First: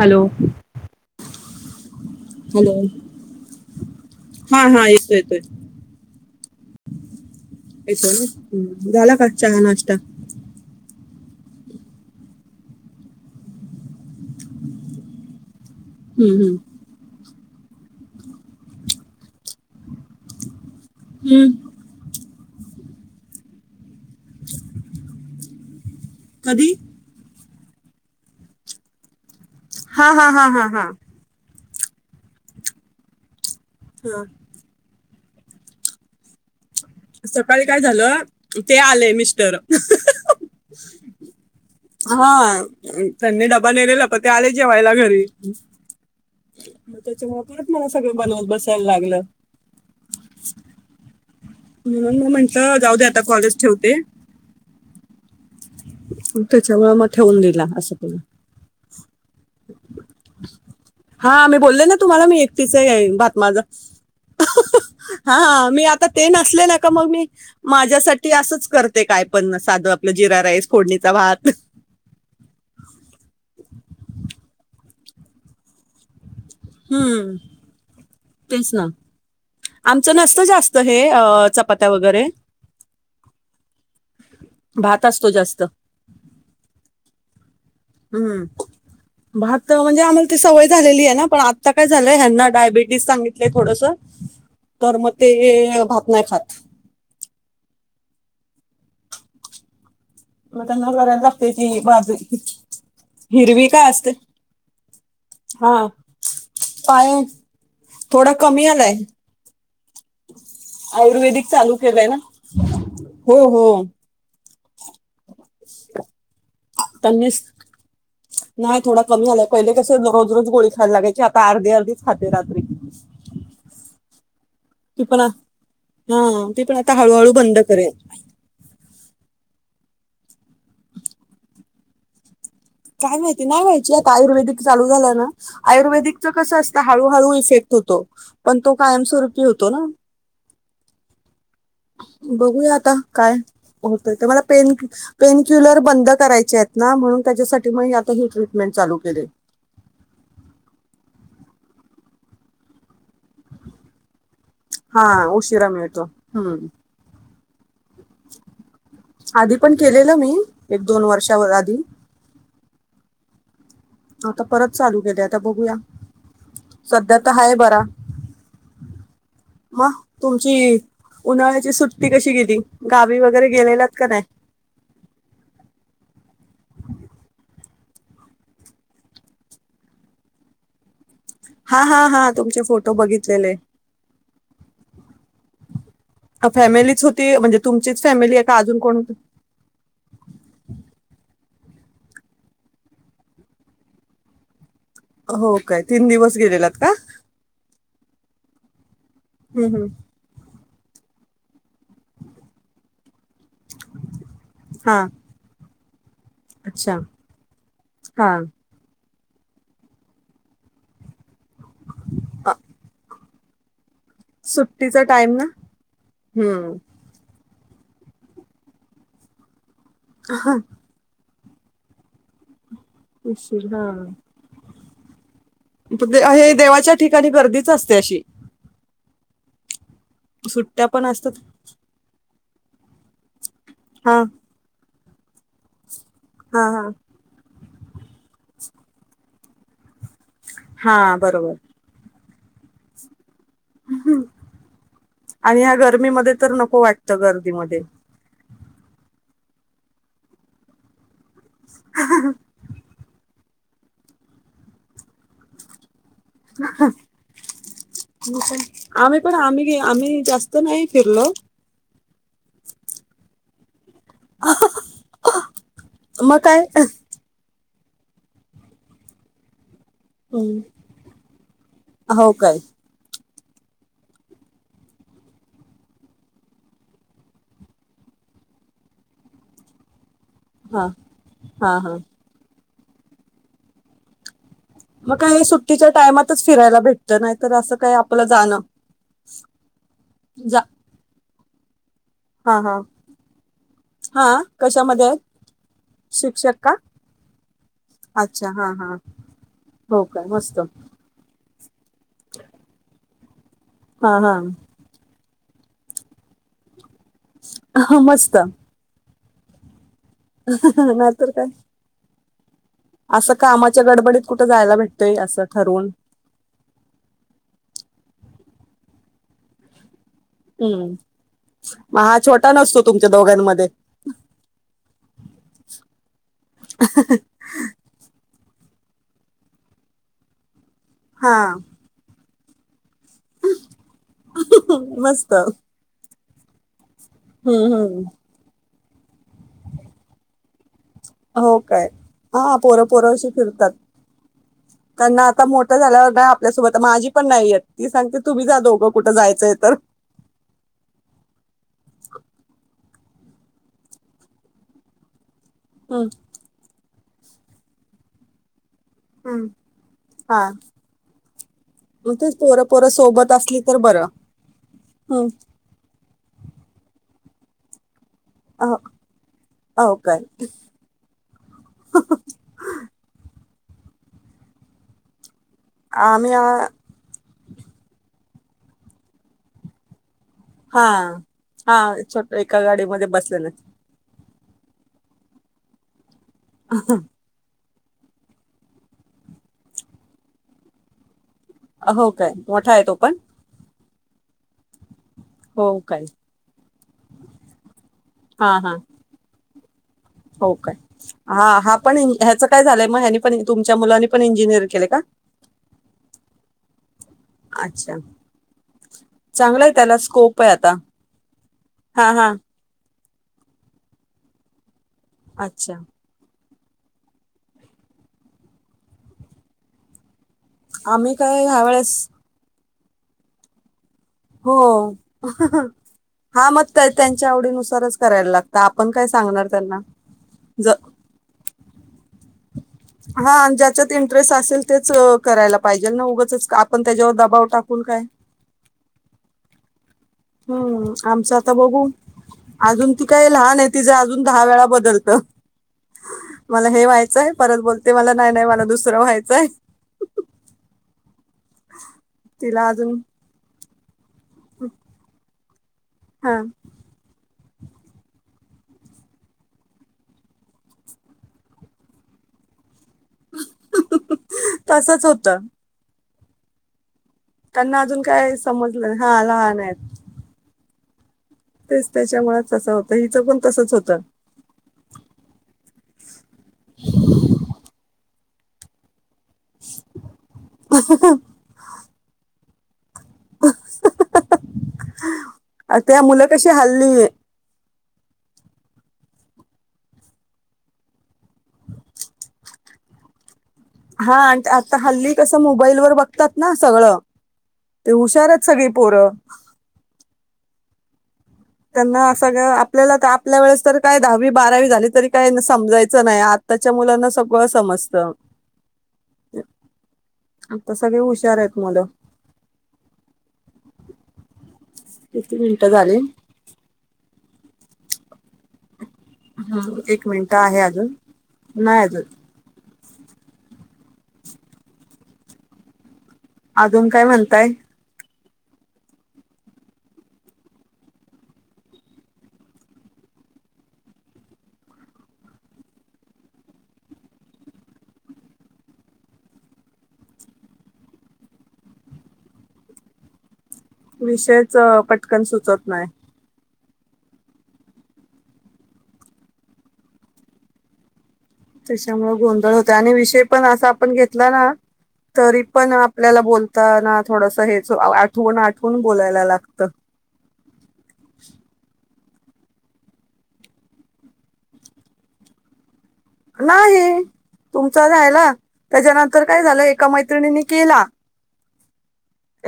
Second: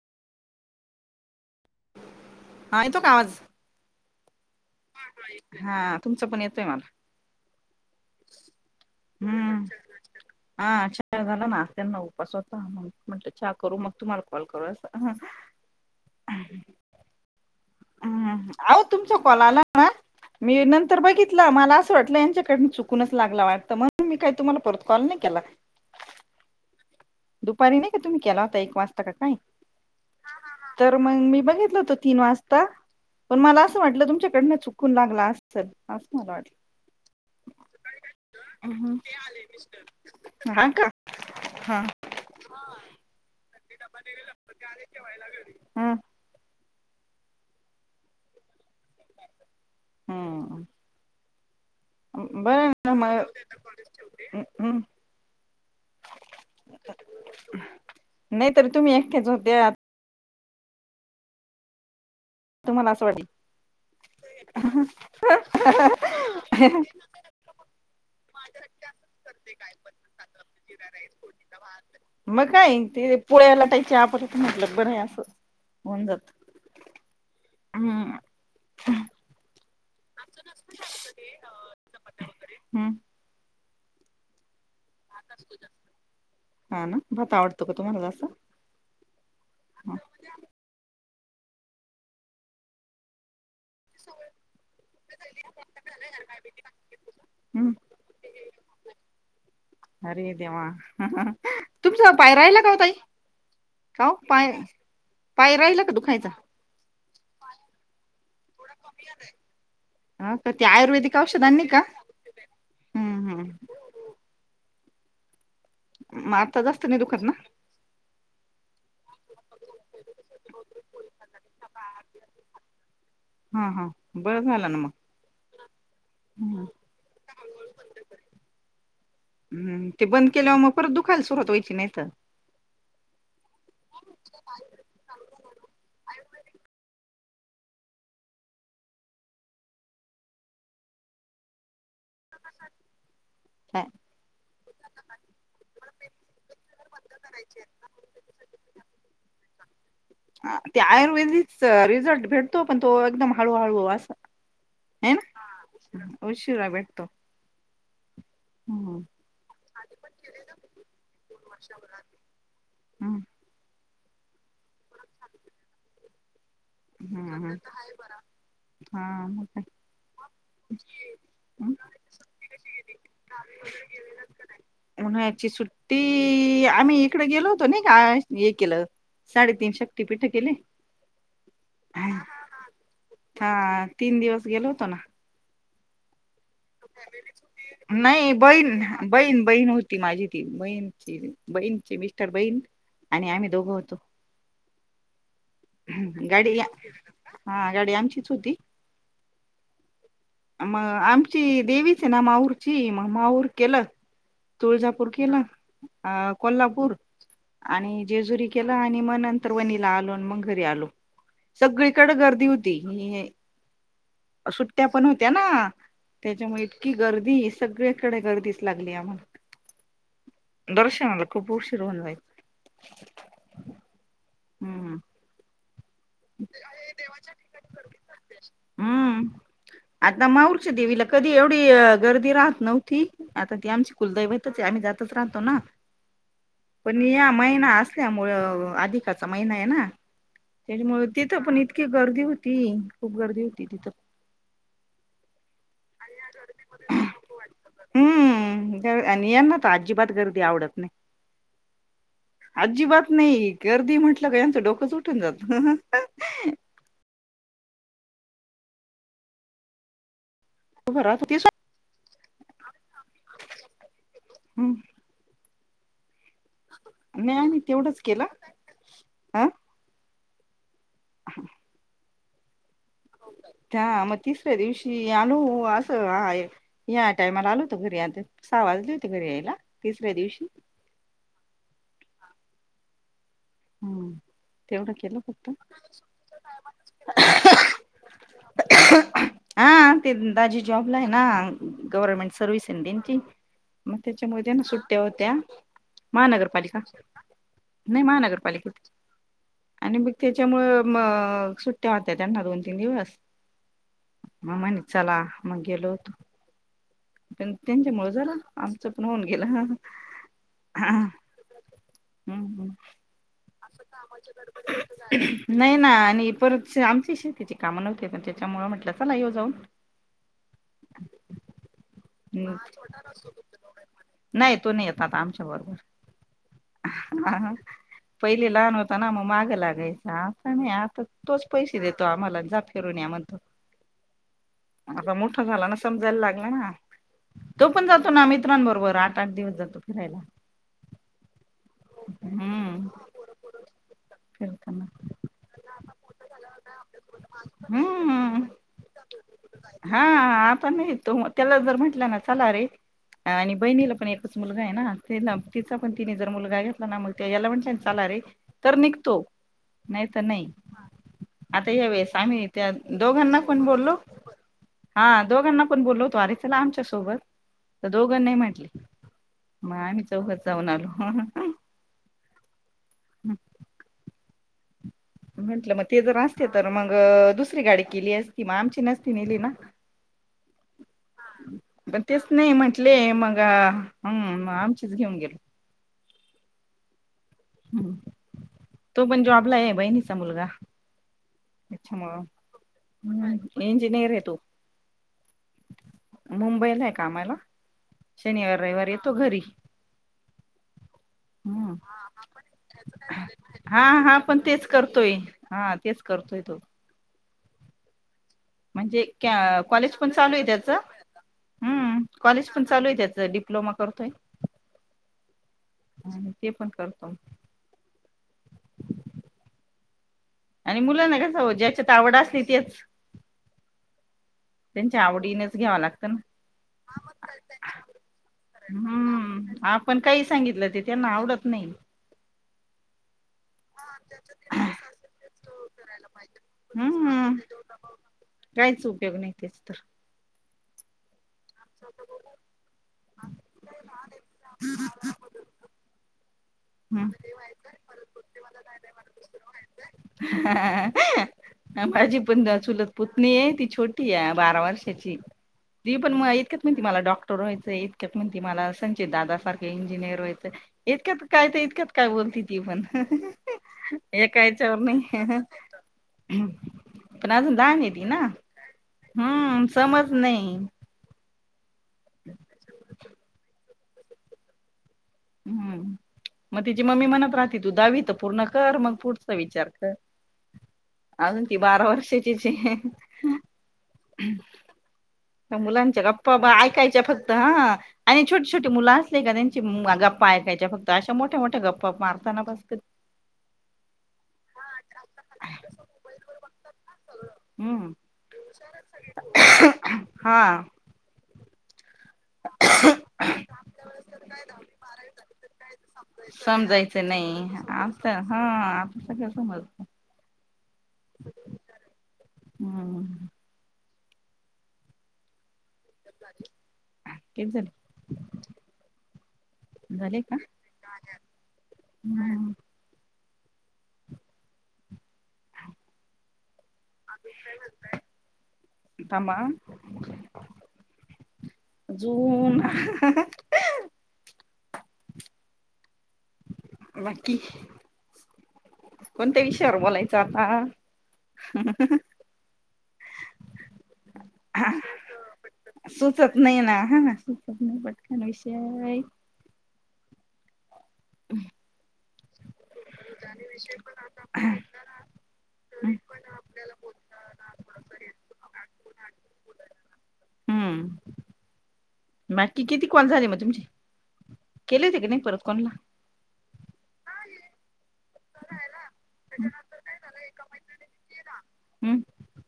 Hello hello हा येतो का आवाज. हा हा येतो येतोय हा तुमचं पण येतोय मला. च झाला का चहा नाश्ता. त्या झाला नास्त्यांना उपास होता म्हण हा करू मग तुम्हाला कॉल करू अस. हम्म हम्म. हम्म अहो तुमच्या कॉल आला ना मी नर तर बघितलं हम्म. मला असं वाटलं यांच्याकडून चुकूनच लागला वाटतं म्हणून मी काही तुम्हाला परत कॉल नाही केला. कधी? दुपारी नाही का तुम्ही केला होता एक वाजता का काय हा हा हा हा हा तर मग मी बघितलं. म असट तच्याड हा. कूल लागला असेल अस मला वाट. सकाळी काय झालं ते आले मिस्टर. हा का हा हा त्यांनी डब. बनलेलं प ते आले जेवा्हायला घरी मग त्याच्यामुळे आपरच मला सगळं बनव बसायला लागलं. हम्म म्हून ना हम्म बरं म्हंटलं ना जाऊ दे आता कॉलेज ठेवते. मग त्याच्या व मग ठेवून दिला असं तला नाहीतरी तुम्ही एकट्याच होत्या हा मी बोलले ना तुम्हाला मी एकटीच तुम्हाला असं वाटल. बातमाझ. हा मी आता ते नसले ना का मग मी माझ. असंच करते काय पण साधू आपलं जिरा राईस फोडणीचा भात. मग काय ते पुोळ्या लाटायचे आपल्यात म्हटलं बरं आहे असं होऊन जात हम्म हम्म तेस ना. आमचं नसत जास्त हे चपात्या वगैरे हम्म भात असतो जास्त. हा ना भात आवडतो का तुम्हाला जास्त? हा, हम्म भात म्हणजे आम्हाला त सवय झालेली आहे ना. पण आता काय झालंय्यांना डायबिटीज सांगित. थोडस तर मग ते भात नाही खात. हम्म अरे मग देवा त्यांना बरायला लागते त तुमचा बाजू पाय राहिला का ओ ताई? हिरवी का असते ओ पाय पाय हा राहिला का दुखायचा? पाय. थोडा कमी आलाय. हा का ते औषध आयुर्वेदिक आणली चालू का? केलंय ना हम्म हो हम्म हो. मारताच असत नाही दुखन त्यांनी ना. नाही थोडा कमी झालाय पहिले कस रोज रोज गोळी खायला लागायची आता अर्धी अर्ीच खाते रात्री. हा हा हम. ती पण हा ती हम्म पण आता हळूहळू बंद करे. हम्म, ते बंद केल्यावर मग परत दुखायला सुरुवात वयची नाहीत. काय माहिती नाही व्हायची आता आयुर्वेदिक लू झालं ना आयुर्वेदिकच कसं असतं हळू हळ इेक् होतो पण तो कायमस्ूपी होतो ना. बघूया आता काय काय. होतय ते मला पेन पेन ुल बंद कराय आहेत ना म्हणून त्यासाठी म आ ह ट्रीटमें चालू के ह त्याय रिझल्ट भेटतो पण तो एकदम हळूहळू अस. हा उशिरा मिळतो हम्म. उशिरा भेटतो हम्म आधी पण केलेलं मी एक दोन वर्षावर आधी हम्म. आता परत चालू केले आता बघूया सध्या तर हम्म, हाय हम्म. बरा. हा म मग तुमची उन्हाळ्याची सुट्टी कशी गेली गावी वगैरे गेलेलात का नाही. उन्हाळ्याची सुट्टी आम्ही इकडे गेलो. नाही का हे केलं साडेतीीन शक्टी पीठ केले. हा हा हा तुमचे फोटो ह बघितलेले तीन दिवस गेलो होतो ना. फॅमिलीच होती म्हणजे तुमचीच नाही फॅमिली आहे का अजून बहीण कोण होत बहीण बहीण होती माझी ती बहीणची बहीणची मिस्टर बहीण आणि आम्ही दोघं होतो हो काय तीन दिवस गाडी गेलेलात का हां गाडी आमचीच होती हम्म हम्म मग आमची देवीच आहे ना माऊरची म माऊर केलं हा तुळजापूर केला अ कोल्हापूर अच्छा आणि हा जेजुरी केला आणि मन नंतर वनीला आलो मग घरी आलो सगळीकडे गर्दी अ, होती सुट्टीचा त्या ना त्याच्यामुळे हम्म इतकी गर्दी सगळ्याकडे गर्दीच लागली आमला दर्शनाला खूप उशीर होन जायच निशील हां हम्म तिथं हे देवाच्या ठिकाणी गर्दीच असते अशी हम्म आता माऊरच्या सुट्ट्या पण देवीला कधी असतात एवढी गर्दी राहत नव्हती आता ती आमची हा कुलदैवतचं आम्ही जात दुसरा आणतो ना हा हा पण या महिना असं त्यामुळं अधिकाचा महिना आहे ना हा त्याच्यामुळे तिथं बरोबर पण इतकी गर्दी हो ती खूप गर्दी हो आणि ह्या गर्मीमध्ये तर नको वाटतं गर्दीमध्ये व्हावेळ या ना तर अजिबात गर्दी आवडत नाही अजिबात नाही गर्दी म्हटलं का यांचं डोकंच उठून जातं आणि काय आम्ही पण आम्ही आम्ही जास्त तर नाही उभं राहत फिरलं होती हम्म मग काय न आम्ही तेवढंच केला अं हम् ह हो काय त्या मग तिसऱ्या दिवशी आलो असं हा या टायमाला आलो होत घरी आ साव वाजले होते घरी यायला तस्या दिवशी हा हा ह हां हम्म तेवढं मग केलं काही फक्त सुट्टीच्या टायमातच फिरायला भेटत नाही तर असं काही आपलं जाणं हा ते जा ताजी जॉबला आहे ना गव्हर्मेंट हा सर्विस हा. त्यांची मग हा त्याच्यामुळे त्यांना सुट्ट्या कशामध्ये आहेत होत्या शिक्षक का? महानगरपालिका नाही अच्छा महानगर ल हा हा. आणि हो मग काय मस्त त्याच्यामुळं म सुट्ट्या वाहत्या त्यांना दोन तीन दिवस हा हा मग मनी चला मग गेलो होतो पण त्यांच्यामुळं झालं आमचं पण होऊन गेला नायतर काय हम् हम् असं कामाच्या गडबडीत कुठं जायला भेटतय असं नाही ना ठरवून आणि परत आमची शेतीची काम न पण त्याच्यामुळं म्हटलं चला येऊ जाऊन हम्म मग हा छोटा हम् नसतो तुमच्या दोघांमध्ये. नाही तो नाही येत आता आमच्या बरोबर हा पहिले लहान होताना आम मागं लागायच आता नाही आता तोच हा पैशे देतो आम्हाला फिरण्या मंतो आता मस्त मोठा झाला ना समजायला लागला ना तो हम्म पण हम्म जातो ना मित्रांबरोबर आठ आठ दिवस जातो फिरायला हो काय हा पोरं हम्म पोरं अशी फिरतात फिरताना त्यांना आता मोठं झाल्यावर नाही आपल्यासोबत माझी पण नाहीय ती सांगते हम्म तुम्ही जा दोघं कुठं जायचंय तर [inaudible] हा आपण ही येतो. त्याला जर म्हटलं चला रे, आणि बहिणीला पण एकच मुलगा आहे ना. तेन तिचा पण हम्म. तिने जर मुलगा घेतला ना, [unintelligible] म्हणलं चाला रे. तर निघतो. हम्म. नाही तर हा नाही. आता मग यावेळेस तेच आम्ही पोरं त्या पोरं सोबत दोघांना असली कोण तर बोललो. बरं हा हम्म. दोघांना पण बोलवतो आर चला आमच्या सोबत. दोघं नाही म्हटली. अहो मग अहो आम्ही काय चौघाचं जाऊन आलो. हं. म्हंटलं मग ते तर आम्ही आ, असते तर मंग दुसरी गाडी केली असती. मग आमची नसती नेली ना. हा हा मग तेच छोट नाही एका म्हटले, गाडीमध्ये मग बसले ना हम्म. मग, आमचीच घेऊन गेलो. अ हा. हम्म तो पण जॉब आहे. बहिणीचा मुलगा. अ हो काय, मोठा आहे तो पण. इंजिनीअर तो. हो काय मुंबईला आहे कामाला. हा शनिवार हा रविवारी येतो घरी. हो काय. हा हा हम्म पण ह्याच काय झालंय मग ह्यांनी पण तुमच्या हा मुलांनी हा पण इंजिनियर तेच केले का? करतोय हा करतोय तो. अच्छा. म्हणजे चांगलंय कॉलेज त्याला पण चालू स्कोप आहे त्याच? आता हम्म, हा हा कॉलेज पण चालू आहे त्याच? डिप्लोमा करतोय. अच्छा. आणि ते पण करतो. आणि आम्ही मुलांना कस काय ओ ह्या ज्याच्यात वेळेस आवड असली तेच. [inaudible] त्यांच्या आवडीनेचं घ्यावा लागतं ना. हा मग त्यांच्या आवडीनुसारचं करायला लागत. आपण काय सांगणार हम्म त्यांना. ज त नाही. हा आणि ज्याच्यात इंटरेस्ट असेल तेच करायला पाहिजेल ना, उगंच आपण त्याच्यावर हम्म दबाव टाकून काय. काहीच उपयोग नाही तेच तर. हम्म आमचा- आता बघू अजून ती काय लहान आहे. ति जे अजून दहा वेळा बदलत. मला हे हम्म व्हायचंय, परत बोलते मला नाही नाही मला दुसरं व्हायचंय. हा. माझी पण तिला चुलत अजून पुतनी आहे. ती छोटी आहे, बारा वर्षाची. ती पण हा येतक्यात म्हणते मला डॉक् क्टर व्हायचय. इतक्या म्हणते मला संचित दादा सारखे इंजिनिअर व्हयचं. इतक्यात काय तर इतक्यात काय बोल ति ती पण हे एकायच्यावर तसच होतं नाही. पण अजून त्यांना लहान आहे ती ना, काय समजलं नाही. हा लहान हम्म. आहेत समज नाही. तेच त्याच्यामुळेच तसंच होतं. हिचं पण तसच होतं. हम्म, मग तिची मम्मी म्हणत राहती तू दहावी तर पूर्ण कर मग पुढच विचार कर. अजून ती बारा वर्षाचीचं ये. त्या मुलांच्या मुलं कशी गप्पाबा ऐकायच्या हल्ली फक्त हा. आणि छोटी छोटी मुलं असले का त्यांचे गा- प्पा ऐकायच्या फक्त अशा मोठ्या मोठ्या गप्पा मारताना बसत. हा आणि आता हल्ली कसं मोबाईल वर बघतात ना सगळं. ते हम्म हुशारच सगळी पोरं. हा त्यांना असं आपल्याला तर आपल्या वेळेस तर काय दहावी बारावी झाली तरी काय समजायचं नाही आताच्या समजायचं मुलांना सगळं नाही समजत आता हा आता सगळं समजत आता सगळे हुशार आहेत मूल हम्म किती मिनिटं झाली किती झालं हम एक मिनिट का आहे अजून नाही अजून [unintelligible] अजून काय म्हणताय. थांबा हं अजून बाकी कोणत्या विषयावर बोलायचं आता विषयच पटकन सुचत नाय सुचत नाही ना हा ना सुचत नाय पटकण विषय त्याच्यामुळे गोंधळ होते आणि विषय पण असा आपण घेतला ना तरी पण आपल्याला बोलताना थोडस हेच आठवून आठवून बोलायला लागत. [unintelligible] नक्की किती कोण झाले मग तुमचे केले ते की नाही परत कोणाला. नाही. तुमचा रायला त्याच्यानंतर काय झालं एका मैत्रिणीनी केला हम्म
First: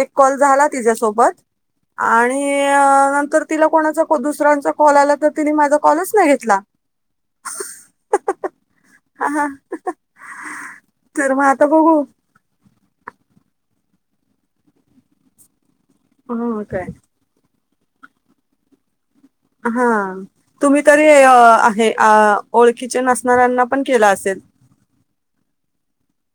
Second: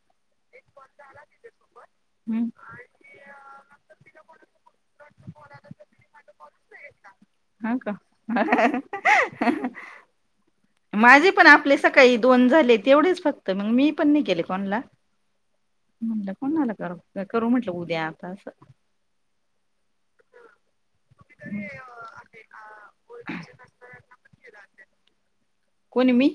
एक कॉल झाला तिज्यासोबत हम्म आणि नंतर तिला कोणाचा दुसऱ्यांचा कॉल आला तर तिने माझा कॉलच नाही घेतला हा का हा हा माझे तर मग पण आता आपले बघू सकाळी दोन झाले तेवढेच फक्त मग मी पण नाही केेले कोणला. म्हणलं ह कोणाला काय करू करू म्हटलं उद्या आता असं हा तुम्ही तरी आहे आ ओळखीचे नसणाऱ्यांना पण केलं असेल कोणी मी